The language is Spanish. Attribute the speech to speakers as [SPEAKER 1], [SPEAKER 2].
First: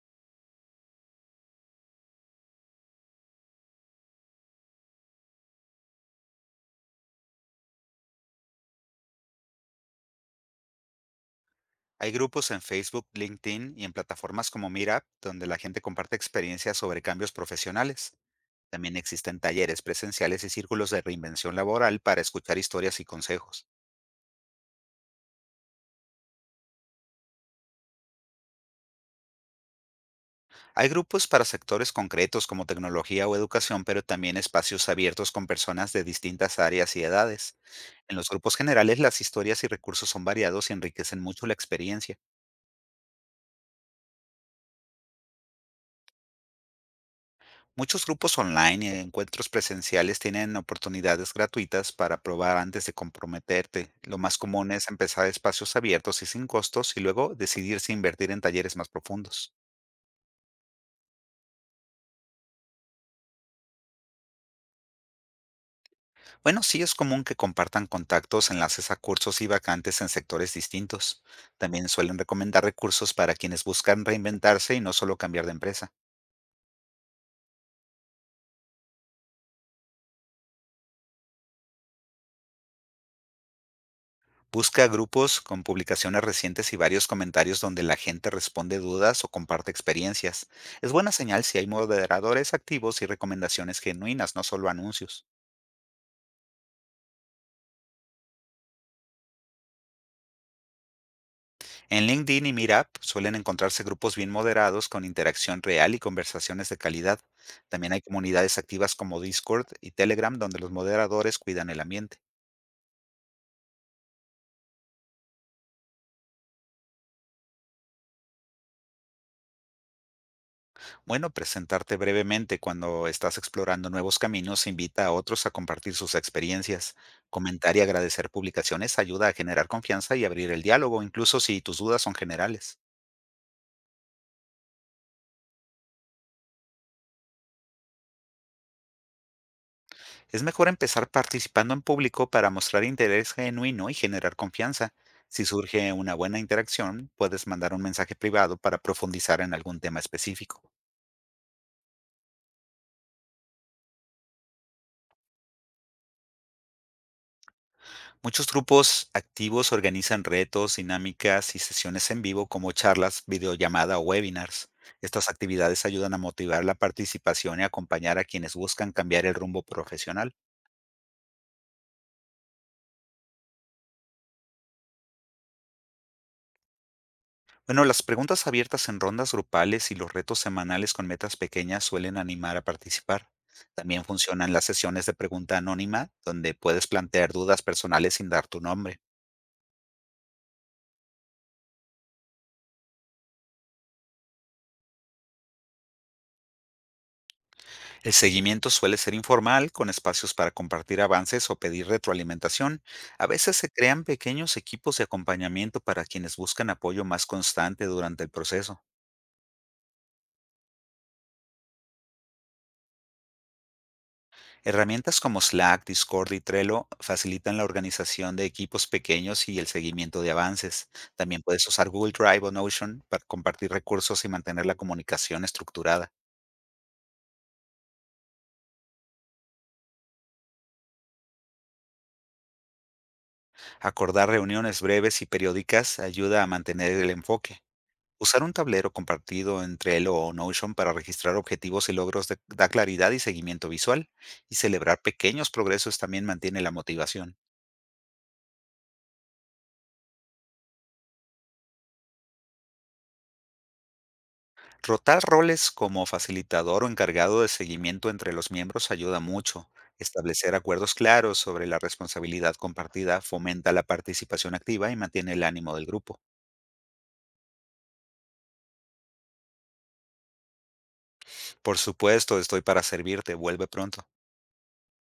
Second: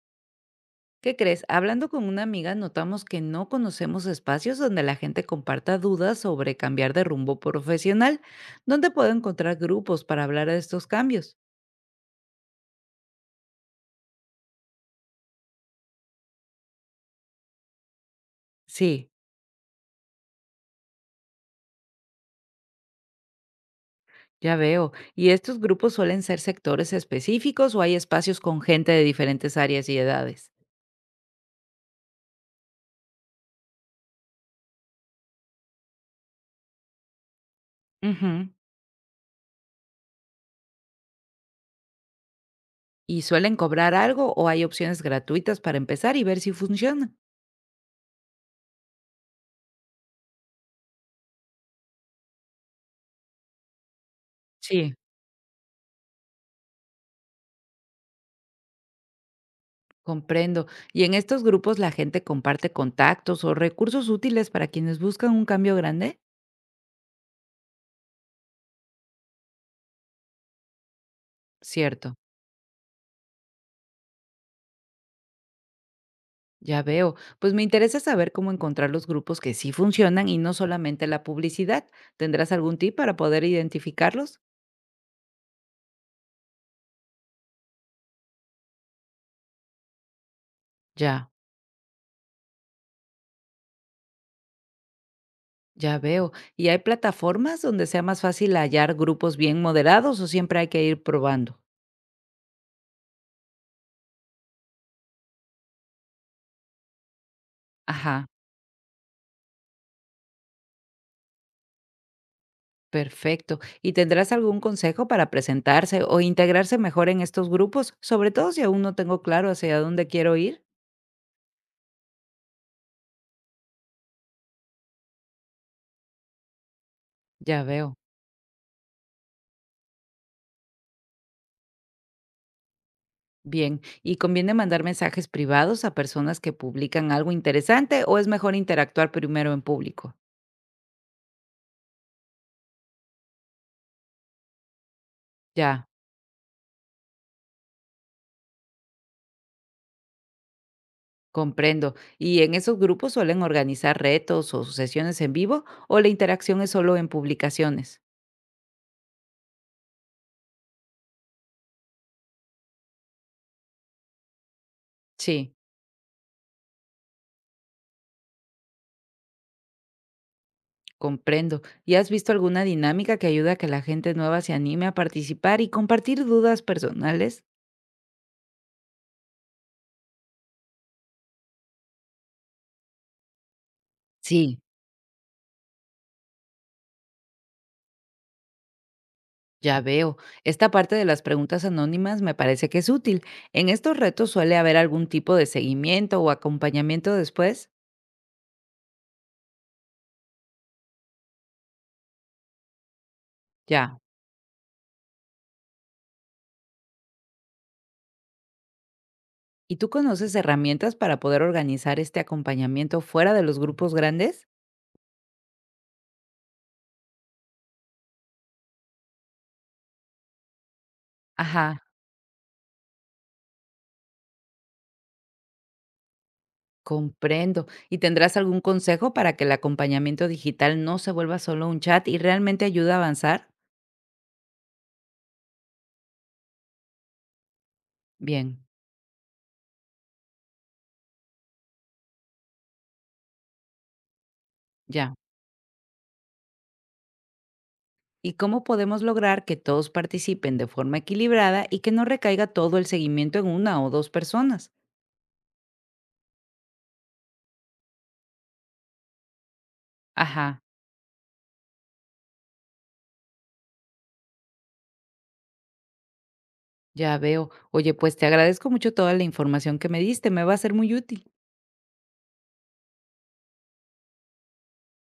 [SPEAKER 1] ¿Qué crees? Hablando con una amiga notamos que no conocemos espacios donde la gente comparta dudas sobre cambiar de rumbo profesional. ¿Dónde puedo encontrar grupos para hablar de estos cambios?
[SPEAKER 2] Hay grupos en Facebook, LinkedIn y en plataformas como Meetup, donde la gente comparte experiencias sobre cambios profesionales. También
[SPEAKER 1] Sí,
[SPEAKER 2] existen talleres presenciales y círculos de reinvención laboral para escuchar historias y consejos.
[SPEAKER 1] ya veo. ¿Y estos grupos suelen ser sectores específicos o hay espacios con gente de diferentes áreas y edades?
[SPEAKER 2] Hay grupos para sectores concretos como tecnología o educación, pero también espacios abiertos con personas de distintas áreas y edades. En los
[SPEAKER 1] Ujú.
[SPEAKER 2] grupos generales, las historias y recursos son variados y enriquecen mucho la experiencia.
[SPEAKER 1] ¿Y suelen cobrar algo o hay opciones gratuitas para empezar y ver si funcionan?
[SPEAKER 2] Muchos grupos online y encuentros presenciales tienen oportunidades gratuitas para probar antes de comprometerte. Lo más común es
[SPEAKER 1] Sí,
[SPEAKER 2] empezar espacios abiertos y sin costos y luego decidir si invertir en talleres más profundos.
[SPEAKER 1] comprendo. ¿Y en estos grupos la gente comparte contactos o recursos útiles para quienes buscan un cambio grande?
[SPEAKER 2] Bueno, sí es común que compartan contactos, enlaces a cursos y vacantes en sectores distintos. También
[SPEAKER 1] Cierto,
[SPEAKER 2] suelen recomendar recursos para quienes buscan reinventarse y no solo cambiar de empresa.
[SPEAKER 1] ya veo. Pues me interesa saber cómo encontrar los grupos que sí funcionan y no solamente la publicidad. ¿Tendrás algún tip para poder identificarlos?
[SPEAKER 2] Busca grupos con publicaciones recientes y varios comentarios donde la gente responde dudas o comparte experiencias. Es buena
[SPEAKER 1] Ya,
[SPEAKER 2] señal si hay moderadores activos y recomendaciones genuinas, no solo anuncios.
[SPEAKER 1] ya veo. ¿Y hay plataformas donde sea más fácil hallar grupos bien moderados o siempre hay que ir probando?
[SPEAKER 2] En LinkedIn y Meetup suelen encontrarse grupos bien moderados con interacción real y conversaciones de calidad. También hay
[SPEAKER 1] Ajá,
[SPEAKER 2] comunidades activas como Discord y Telegram donde los moderadores cuidan el ambiente.
[SPEAKER 1] perfecto. ¿Y tendrás algún consejo para presentarse o integrarse mejor en estos grupos, sobre todo si aún no tengo claro hacia dónde quiero ir?
[SPEAKER 2] Bueno, presentarte brevemente cuando estás explorando nuevos caminos invita a otros a compartir sus experiencias.
[SPEAKER 1] Ya
[SPEAKER 2] Comentar y
[SPEAKER 1] veo.
[SPEAKER 2] agradecer publicaciones ayuda a generar confianza y abrir el diálogo, incluso si tus dudas son generales.
[SPEAKER 1] Bien, ¿y conviene mandar mensajes privados a personas que publican algo interesante o es mejor interactuar primero en público?
[SPEAKER 2] Es mejor empezar participando en público para mostrar interés genuino y generar confianza. Si
[SPEAKER 1] Ya,
[SPEAKER 2] surge una buena interacción, puedes mandar un mensaje privado para profundizar en algún tema específico.
[SPEAKER 1] comprendo. ¿Y en esos grupos suelen organizar retos o sesiones en vivo o la interacción es solo en publicaciones?
[SPEAKER 2] Muchos grupos activos organizan retos, dinámicas y sesiones en vivo como charlas, videollamada o webinars. Estas
[SPEAKER 1] Sí,
[SPEAKER 2] actividades ayudan a motivar la participación y acompañar a quienes buscan cambiar el rumbo profesional.
[SPEAKER 1] comprendo. ¿Y has visto alguna dinámica que ayuda a que la gente nueva se anime a participar y compartir dudas personales?
[SPEAKER 2] Bueno, las preguntas abiertas en rondas grupales y los retos semanales con metas pequeñas suelen animar a participar. También funcionan
[SPEAKER 1] Sí.
[SPEAKER 2] las sesiones de pregunta anónima, donde puedes plantear dudas personales sin dar tu nombre.
[SPEAKER 1] Ya veo. Esta parte de las preguntas anónimas me parece que es útil. En estos retos suele haber algún tipo de seguimiento o acompañamiento después.
[SPEAKER 2] El seguimiento suele ser informal, con espacios para compartir avances o pedir retroalimentación. A veces se
[SPEAKER 1] Ya.
[SPEAKER 2] crean pequeños equipos de acompañamiento para quienes buscan apoyo más constante durante el proceso.
[SPEAKER 1] ¿Y tú conoces herramientas para poder organizar este acompañamiento fuera de los grupos grandes?
[SPEAKER 2] Herramientas como Slack, Discord y Trello facilitan la organización de equipos pequeños y el seguimiento de avances. También puedes
[SPEAKER 1] Ajá,
[SPEAKER 2] usar Google Drive o Notion para compartir recursos y mantener la comunicación estructurada.
[SPEAKER 1] comprendo. ¿Y tendrás algún consejo para que el acompañamiento digital no se vuelva solo un chat y realmente ayude a avanzar?
[SPEAKER 2] Acordar reuniones breves y periódicas ayuda a mantener el enfoque. Usar un
[SPEAKER 1] Bien,
[SPEAKER 2] tablero compartido en Trello o Notion para registrar objetivos y logros da claridad y seguimiento visual, y celebrar
[SPEAKER 1] ya.
[SPEAKER 2] pequeños progresos también mantiene la motivación.
[SPEAKER 1] ¿Y cómo podemos lograr que todos participen de forma equilibrada y que no recaiga todo el seguimiento en una o dos personas?
[SPEAKER 2] Rotar roles como facilitador o encargado de seguimiento entre los miembros ayuda mucho. Establecer
[SPEAKER 1] Ajá.
[SPEAKER 2] acuerdos claros sobre la responsabilidad compartida fomenta la participación activa y mantiene el ánimo del grupo.
[SPEAKER 1] Ya veo. Oye, pues te agradezco mucho toda la información que me diste, me va a ser muy útil.
[SPEAKER 2] Por supuesto, estoy para servirte. Vuelve pronto.